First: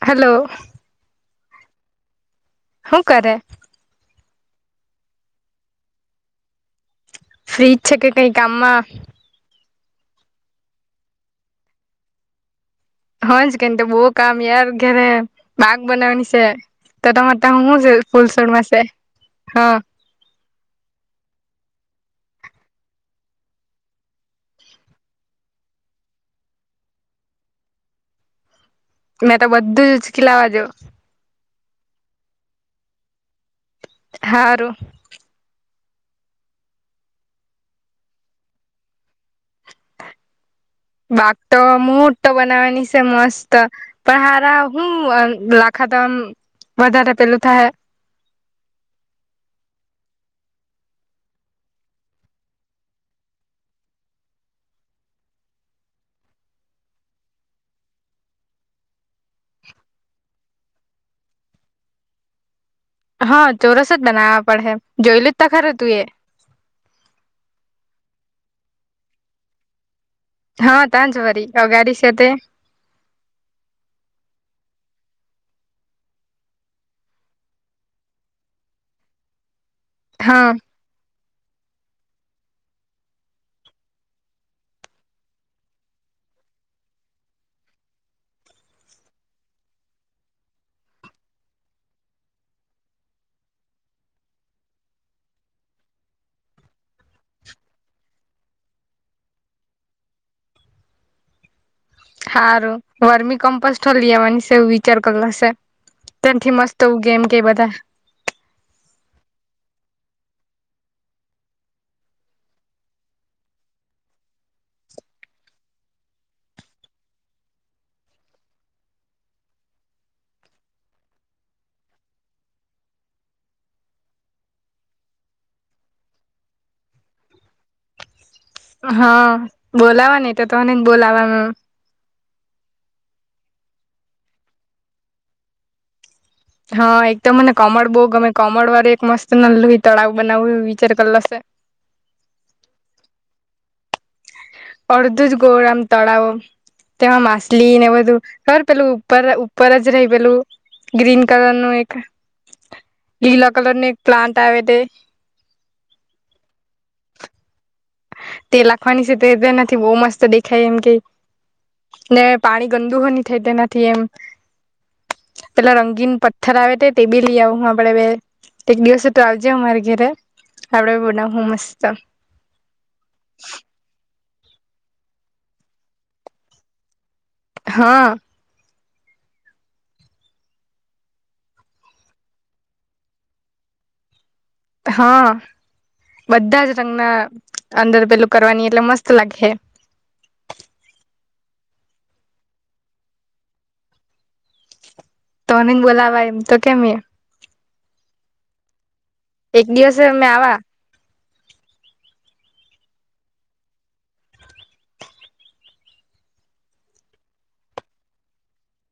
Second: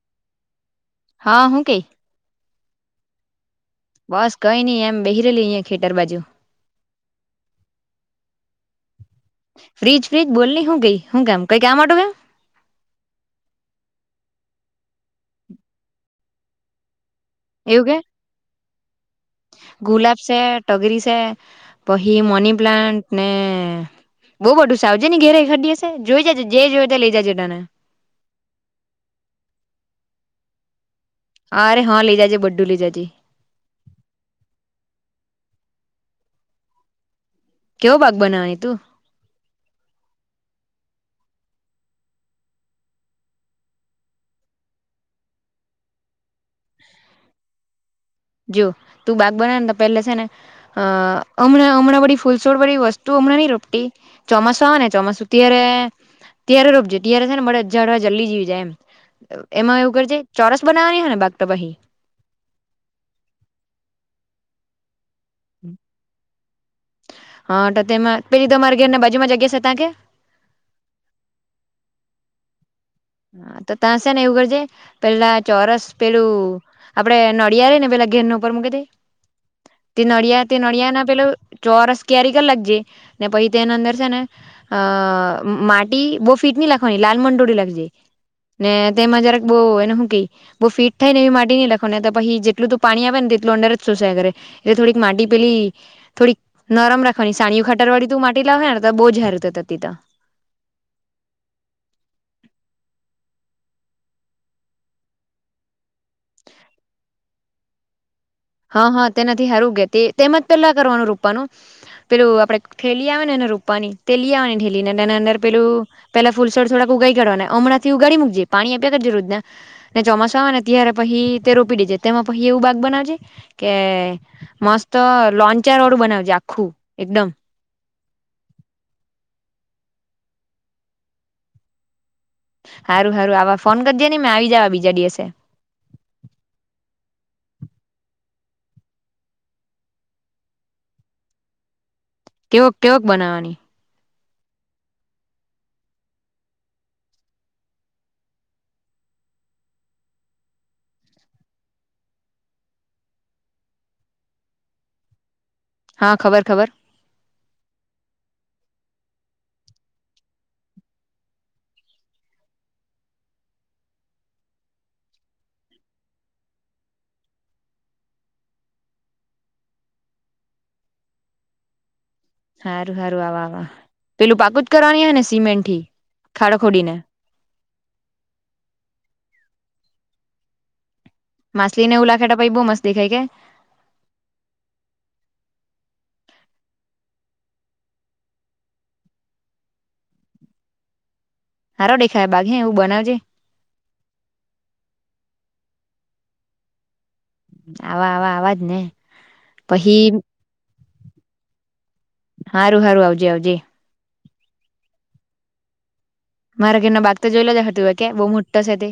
Hello. હા હું કેઈ. હું કરે બસ કઈ નઈ એમ બેહી રેલી અહીયાં ખેતર બાજુ ફ્રીજ છે કે કઈ કામમાં ફ્રીજ ફ્રીજ બોલ ન શું કઈ શું કેમ કઈ ક્યા માટે કેમ હજ કે તો બહ કામ યાર ઘેરે બાગ બનાવાની છે. તો તમારે હુંું એવું છે કે ફૂલસોડ માસે હા પહી મની પ્લાન્ટન્ટને બહુ બધું સાવજે ની ઘેરે ખડી હશે જોઈ જજે જે જોઈ ત લઇ જજે તને મેં તો બધું જ ઉચકીલાવાજો હ અરે હા લઈ જજે બધું લઈ જજે હાારું. કેવો ભાગ બનાવાની તું બાક તો મુહૂર્તો બનાવાની છે મસ્ત પણ હારા હું લાખાતામ વધારે પેલું થાય. જો તું બાગ બના ને તો પહેલે છે ને અ હમણાં હમણાં બી ફૂલસોડ બળી વસ્તુઓ ચમ ની રોટટી ચોમાસા આવે ને ચોમાસું ત્યારે ત્ય્યારે રોપજે ત્યારે છે ને મળ હજાર વાર જલ્દી જવી જાય એમ એમાં એવું કરજ ચોરસ બનાવાની હ ને બાગટભહી હા ચોરસ જ બનાવવા પડે. જયલિતતા ખ ર તું એ. [unintelligible] પેલીીધ અર ઘર ને બાુમાં જગ્યા છે ત્યા કે. હા તાં જ ભરી અ ગાડી છે તે. હા તો તશે ને એવું કરજે પેલા ચોરસ પેલું આપડે નડિયળે ને પેલા અગિર ન ઉપરગ તે [inaudible] તે નળિયા હા તે નળિયા ના પેલા ચોરસ કારી કર લાગ જાય ને પછી તેના અંદર છે ને અ માટી બહ ફિટની લખવાની લાલ મંડોડી લખજે [inaudible] ને તેમાં જરાક બહુ એને શું બહુ ફીટ થાય ને એવી માટી નહીં લખો ને પહી જેટલું તે પાણી આવે ને તેટલું અંદર ચૂસ્યા કરે એટલે થોડીક માટી પેલી થોડીક નરમ રાખવાની સાણીયુ ખાતર વાળી તુ માટી લા કરતા બોજ હરતા તા તીતા [inaudible] હારું વરમી કમ્પોસટલ આવાની શે વિચાર કરલા શે. ત્યાંથી મસ્તવું ગેમ કે બધા હા હા તેના હારું ગ તેજ પેલા કરવાનું રોપવાનું પેલું આપડે થેલી આવે ને રૂપાની તે લી આવાની ઢેલી ને તેના અંદ પેલું પેલા ફુલસર થોડાક ઉગાઈ કાઠવાના હમણાં થી ઉગાડી મૂક્જે. પાણી આપ્યા જ રોજના ને ચોમાસા આવે ને ત્યારે પછી તે રોપી દેજે તેમાં પહી એવું બાગ બનાવેજે. કે મસ્ત લોન્ચાર વાળું બનાવજે આખું એકદમ. હા બોલાવાને તો તને જ બોલાવા હારું હારું આવા ફોન કરજે ને મેં આવી જવા બીજા દિવસે. હા એકદમ મને કોમળ બો ગમે કોમળ વાળું એક મસ્ત લોહી તળાવ બનાવવું વિચાર કરેલો શે. [inaudible] કેવક કેવક બનાવાની. અર્ધું જ ગૌરામ તળાવ. તેમાં માછલી ને બધું બર પેલું ઉપર ઉપર જ રેય પેલું. ગ્રીન કલર નું એક લીલા કલર નું એક પ્લાન્ટ આવે તે. હા ખબર ખબર. તે લાખવાની છે તેનાથી બહુ મસ્ત દેખાય એમ કે. ને પાણી ગંદુ હ ની થાય તેનાથી એમ. પેલા રંગીન પથ્થર આવે તે તે બી લઈ આવ હું આપડે બે. એક દિવસ તો આવજે મારા ઘરે આપડે બનાવહુ મસ્ત. હારુ હારુ આવા આવા પેલું પાકું જ કરવાની હે ને સિમેન્ટ થી ખાડો ખોડીને. હા. માછલી ને એવું લાખે ત પહી બો મસ્ત દખાય કે. હા. બધા જ રંગના અંદર પેલું કરવાની એટલે મસ્ત લાગે. [inaudible] હારો દેખાય બાગ હે એવું બનાવજે. તોની બોલાવા એમ તો કેમય. આવા આવા આવા જ ને એક પછી દિવસે અમે આવા. હારું હારું આવજે આવજે. મારા ઘરના બાગ તો જોઈ લો જ ઓહે તું કે બહુ મોટો છે તે.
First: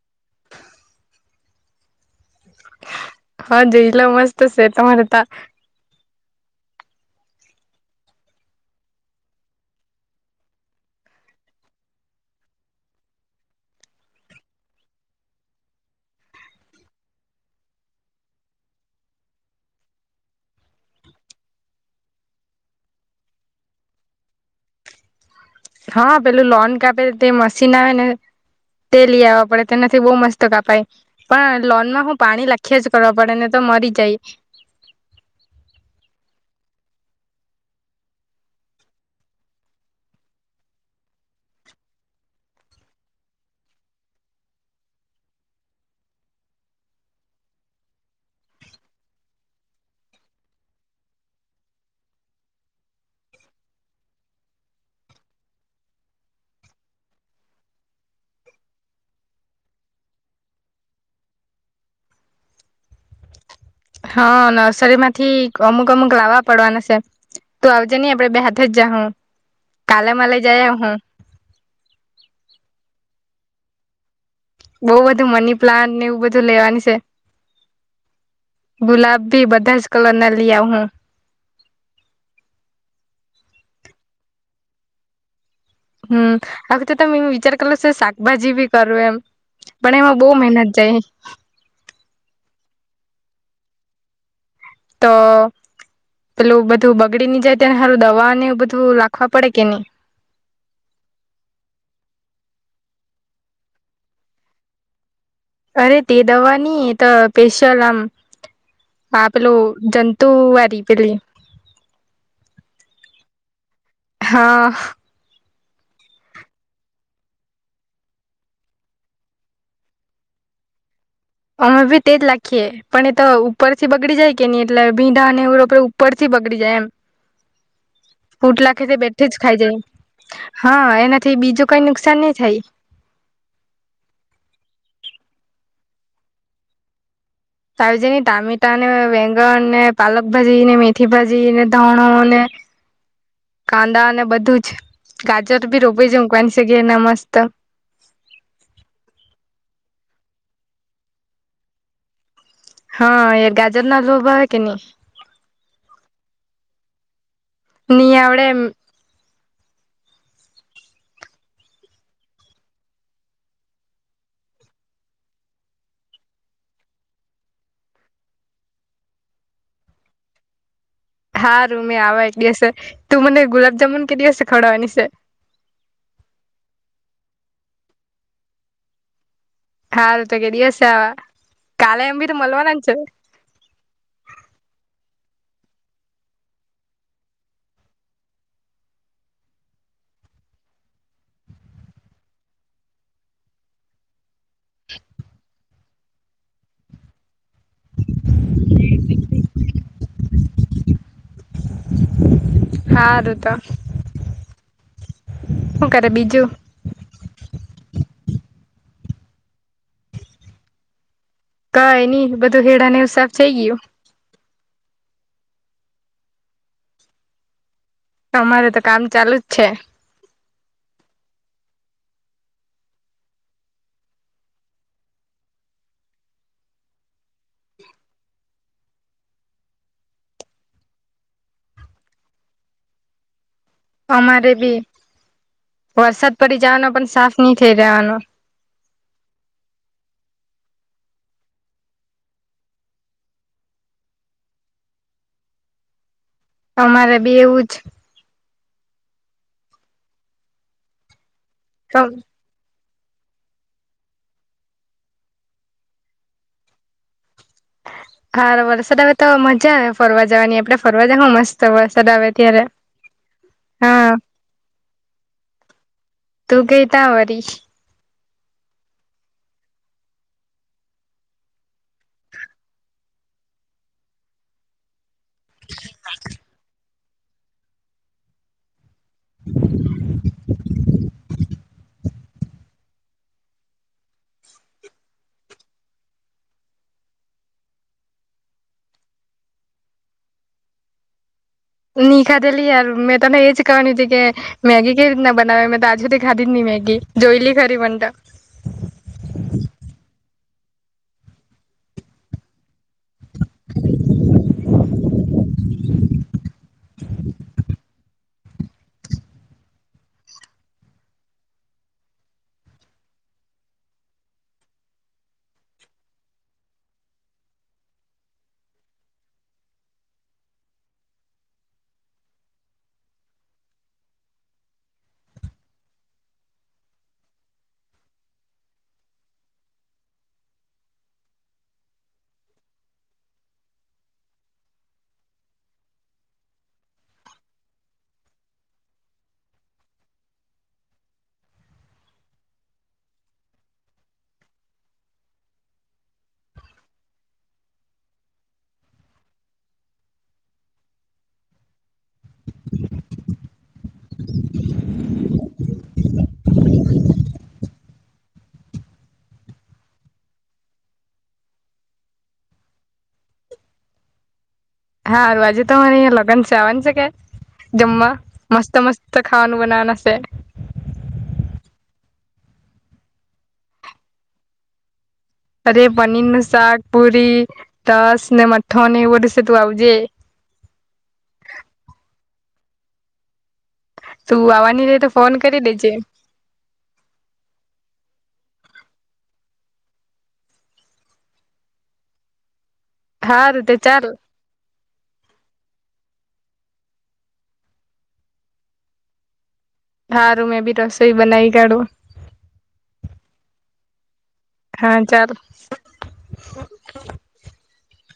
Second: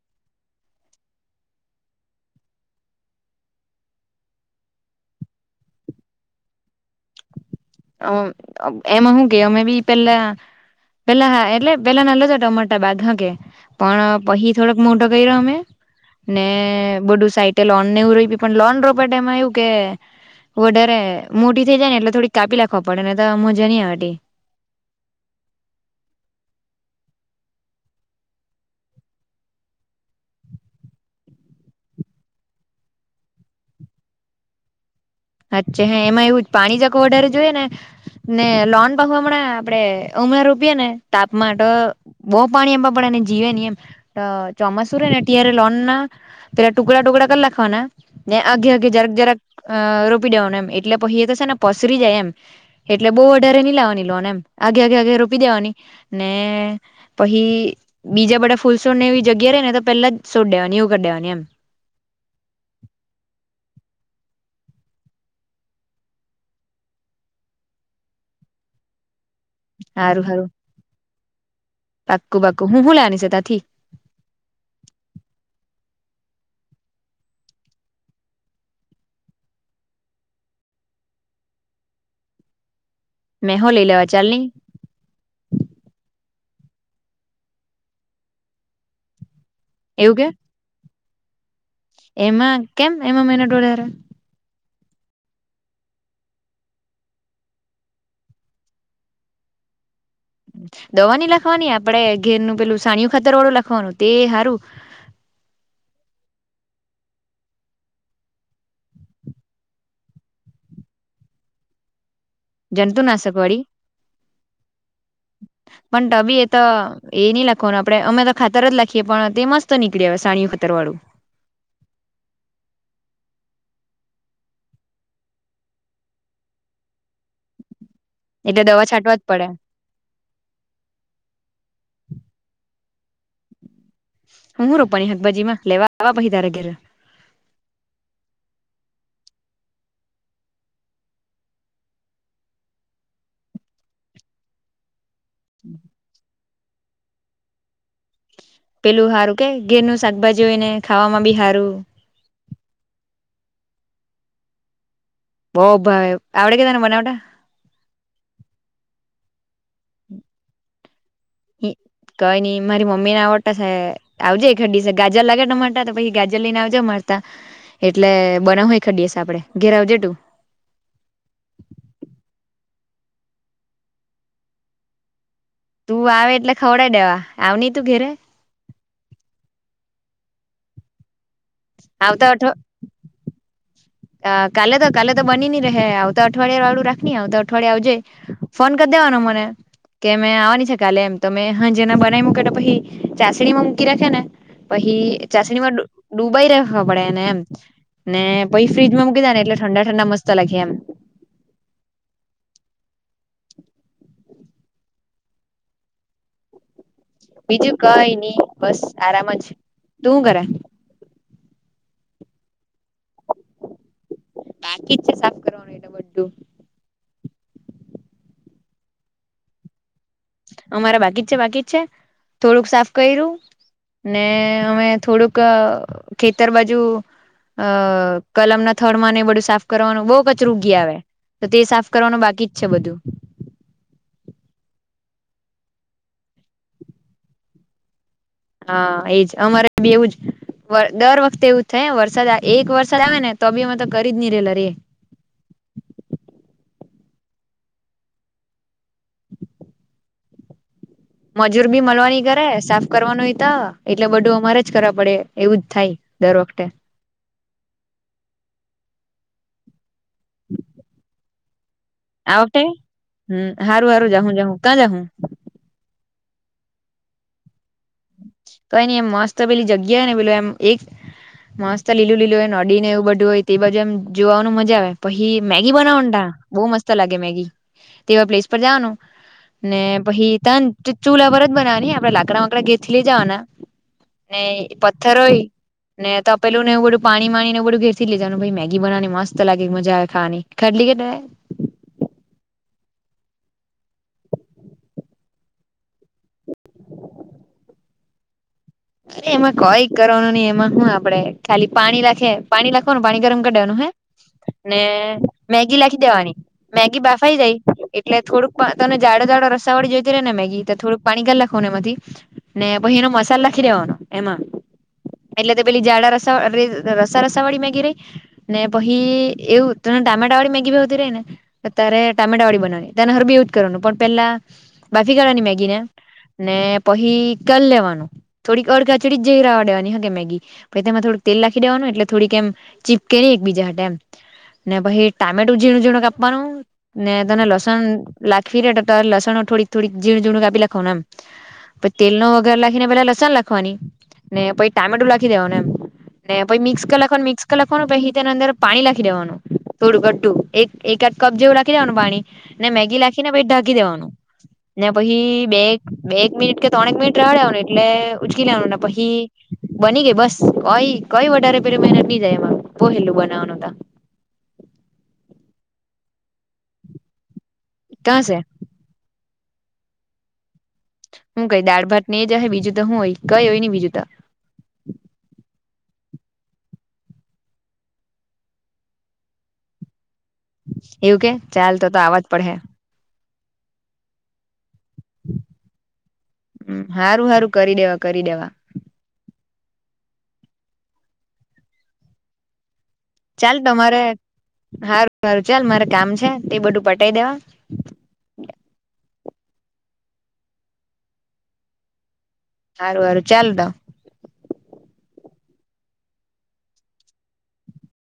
[inaudible] હા જોયેલો મસ્ત છે તમારે તા. અ એમાં હું અમે બી પહેલા. પેલા હા એટલે પેલા ના લેતા ટમાટા બાદ હ કે પણ પહી થોડોક મોટો કરીયો અમે ને બધું સાઈટે લોન ને એવું રોયપું પણ લોન રોપે એમાં એવું કે વડારે મોટી થઈ જાય ને એટલે થોડી કાપી લાખવા પડે ને તો મજા ની આવે તે. હા પેલું લોન કાપે તે મશીન આવે ને. તે લઈ આવવા પડે તેનાથી બહુ મસ્ત કાપાય પણ લોન માં હું પાણી લખીયાજ કરવા પડે ને તો. મરી જાય. અચ્છા હે એમાં એવું પાણી જાક વધારે જોય ને. ને લોન પાખવા પણે આપડે અમે રોપિયે ને તાપમાં તો બોવ પાણી આપવા પડે. ને જીવે ની એમ ચોમાસું રે ને ત્યાંરે લોન ના પેલા ટુકડા ટુકડા કરી લાખવાના. ને અગે અગે જરાક જરાક અ રો પી લેવાનું એમ એટલે પહી એ તો શે ને પસરી જાય એમ એટલે બહુ વધારે લાવવાની લોને એમ આગે આગે આગે રોપી દેવાની ને પહી બીજા બધા ફૂલસોને એવી જગ્યા રે ને તો પેલા છોડ દેવાની એવું કદેવાની એમ [inaudible] હા નર્સરી માંથી અમુક અમુક લાવવા પડવાના છે. તો આવજે નહી આપડે બે હાથે જ જાહું સારું સારું પાક્કું પાક્કું હું હુ લેવાની છે ત્યાંથી બહુ બધું મની પ્લાન્ટને એવું બધું લેવાની છે. ગુલાબ ભી બધા જ કલર ના લી આવ હું [inaudible] મેંહો લેય લેવા ચાલની હમ આવખતે વિચાર કરલ સે શાકભાજી બી કરુ એમ પણ એવું એમાં બહુ કે મહેનત જાય એમાં કેમ એમાં મેહનત વધારે તો પેલું બધું બગડી ની જાય તેને સારું દવા ને બધું રાખવા પડે કે નહી દવાની લાખવાની આપડે ઘેરનું પેલું સાણિયું ખાતર વાળું લખવાનું તે હારું અરે તે દવાની એત સ્પેશિયલ આમ હા પેલુ જંતુ વારી પેલી જંતુનાશક વાડી હા પણ તબી એ તો એ નહી લખવાનું આપડે અમે તો ખાતર જ લખીએ પણ તે મસ્ત નીકળી આવે સાણીયુ તરવાડું અમે ભી તેજ લાખીએે પણ એ તો ઉપરથી બગડી જાય કે નહી એટલે ભીંડા ને વુ ઉપર થી બગડી જાય એમ એટલે ફૂટલાખે દવા તે છાંટવા બેઠે જ પડે ખાઈ જાય હા એનાથી બીજું કઈ નુકસાન ની થય હું હું રોપાની હકભાજી માં લેવા આવા પહી તારા ઘેરે [unintelligible] ને ટામેટા ને વેંગણ ને પાલક ભાજી ને મેથી ભાજી ને ધાણો ને કાંદા અને બધું જ ગાજર બી રોપી જ મુકવાની છે ધેરના મસ્ત પેલું હારું કે ઘેરનું શાકભાજી હોય ને ખાવામાં બી હારું હા એ ગાજર નાલુ ભાવે કે ની બો ભાઈ આવડે કે તને બનાવટા ની આવડે [inaudible] કઈ ની મારી મમ્મીને આવડતા છે આવજે એખડ દીસે ગાજર લાગે ટ તો પછી ગાજર લઈને આવજે અમા ટા એટલે બનાવહુ એખાડ દીવસે આપડે ઘેરે આવજે તુ દસે તું મને ગુલાપ જામુન કે દીવસે ખવદાવાની શે તું આવે એટલે ખવડઈ દેવા આવ ની તું ઘેરે હાલ તો કે દિવસે આવા કાલે એમ આવતા ભી તો અઠ મલવાના છે. કાલે તો કાલે તો બની ની રહે આવ તો અઠવાડિયા વાળું રાખ ની આવ તો અઠવાડિયા આવજે ફોન કર દે વાનો મને કે મે આવાની છે કાલે એમ તો મે હાજે ના બનાવી મૂકા ત પછી ચાસણીમાં મૂકી રાખે ને પહી ચાસણી માં ડૂબાઈ રાખવા પડેને એમ ને પછ ફ્રીજમાં મૂકી દેવાના એટલે ઠંડા ઠંડા મસ્ત લાગે એમ હારું તો હું કરે બીજું બીજું કઈ ની બસ આરામ જ તું હુ કરે કઈ ની બધું હેડા નેવુ સાફ થઈ ગયું. બાકી જ છે સાફ કરવાનું એટલે બધું તમારે તો કામ ચાલુ જ છે. અમારા બાકી જ છે બાકી જ છે થોડુંક સાફ કર્યું ને અમે થોડુંક ખેતર બાજુ અ કલમ ના થડ માં ને બધું સાફ કરવાનું બહુ કચરુંગી આવે. તો તે સાફ કરવાનું બાકી જ છે બધું અમારે બી વરસાદ પડી જવાનો પણ સાફ નહી થઇ રવાનો હા એજ અમારે બી એવું જ દર વખતે એવું થાય વરસાદ એક વરસાદ આવે ને તો બી એમાં તો કરી જ નહી રેલા રે તમારે બી એવું જ મજૂર ભી જ મલવાની કરે સા કરવાનું ત એટલે બધું અમારે જ કરવા પડે એવું જ થાય દર વખતે હા વરસાદ હમાં તો મજા આવે ફરવા જવાની આપડે ફરવા જ મસ્ત. વરસાદ આવે આ ત્યારે વખતે હમ સારું હા સારું જાું જાું ક્યાં જાઉું. તું ગઈતા વરી કઈ નઈ એમ મસ્ત પેલી જગ્યા ને પેલું એમ એક મસ્ત લીલું લીલું હોય નડી ને એવું બધું હોય તે બાજુ એમ જોવાનું મજા આવે પછી મેગી બનાવ બહુ મસ્ત લાગે મેગી તેવા પ્લેસ પર જવાનું ને પછી ત ચૂલા પર જ બનાવાની આપડે લાકડા વાકડા ઘે થી લઈ જવાના ને પથ્થર હોય ને તો પેલું ને એવું બધું પાણી માણી ને બધું ઘેરથી લેવાનું ભ મેગી બનાવાની મત લાગે મજા ખવાની ખાલી અ કેટ [unintelligible] નિ ખાતેેલી મ મેં તને એજ ક હતી કે મ મેગી કે ના બનાાવે મે તો આજ સુી ખાઢી નિ મેગી જોયલી ખરી પણતા અ એમાં કોઈ કરવાનું નહી એમાં શું આપડે ખાલી પાણી રાખે પાણીખ કોનું પાણી ગરમ કરી દેવાનું હે ને મેગી લખી દેવાની મેગી બાફાઈ જાય એટલે થોડુંક તને જાડો જાાડો રસા વાળી જોઈતી ર રહે ને થોડુંક પાણી ગ લખવાને એમાંથી ને પછી એનો મસાલો નાખી દેવાનો એમાં એટલે તો પેલી જાડા રસા રસા રસા વાળી ગી રહી ને પછી એવું ત ટામેટા વાળી મેગી ભી હોતી ર ને ત્યારે ટામેટા વાળી બનાવા તનેર બી યુ કરવાનું પણ પેલા બાફી કરવાાની મેગી ને ને પછી કલ લેવાનું થોડીક અડધાચડી જરાવા દેવાની હ કે મેગીછ તેમાં થોડીક તેલ લખી દેવાનું એટલે થોડીક એમ ચીપકે નહી બીજા હા ટટેમ ને પછી ટામેટું ઝીણું ઝીણું કાપવાનું ને તને લસણ લખવી રે તો ત લસણ થોડીક થોડીક જીણઝીણ કપી લખ એમ પ તેલ નો વગર લખીને પેલા કાન લખવાની ને પછ ટામેટું લખી દેવા ને એમ ને પછી મિક્સ કરી લખવાનું મિક્સ કર લખવાનું પછ તેના અંદર પાણી લખી દેવાનું થોડું ઘડું એક કપ જેવું રાખી દેવાનું પાણી ને મેગી રાખીને પછી ઢાકી દેવાનું ને પછી બે બે એક મિનિટ કે ત્રણેક મિનિટ રડ્યા આવને એટલે ઉચકી લનું ના પહી બની ગઈ બસ કઈ કઈ વટારેે પે મહેનત ન જાય બો હેલું બના [inaudible] હારું આજે તોરે અયા લગ્ન છે આવવાનું છે કે જમવા ત્યાં છે મસ્ત મસ્ત ખાવાનું બનાવા નાસે હું કઈ દાળ ભાત ને જ હ બીજું તો હું હોય કઈ હોય ન બીજું તો અરે પનીર નું શાક પુરી રસ ને મઠન એવું બધું છે તું આવજે એવું કે ચાલ [inaudible] તું આવવાની રે તો ફોન કરી દેજે સારું સારું કરી દેવા કરી દેવા ચાલ હારું તે તમારે હાર ું ચાલ મારે કામ છે તે બધું પટાઈ દેવા. હારું મેં ભી રસોઈ બનાઈ કાઢું. સારું સારું ચાલ દ. હા ચાર.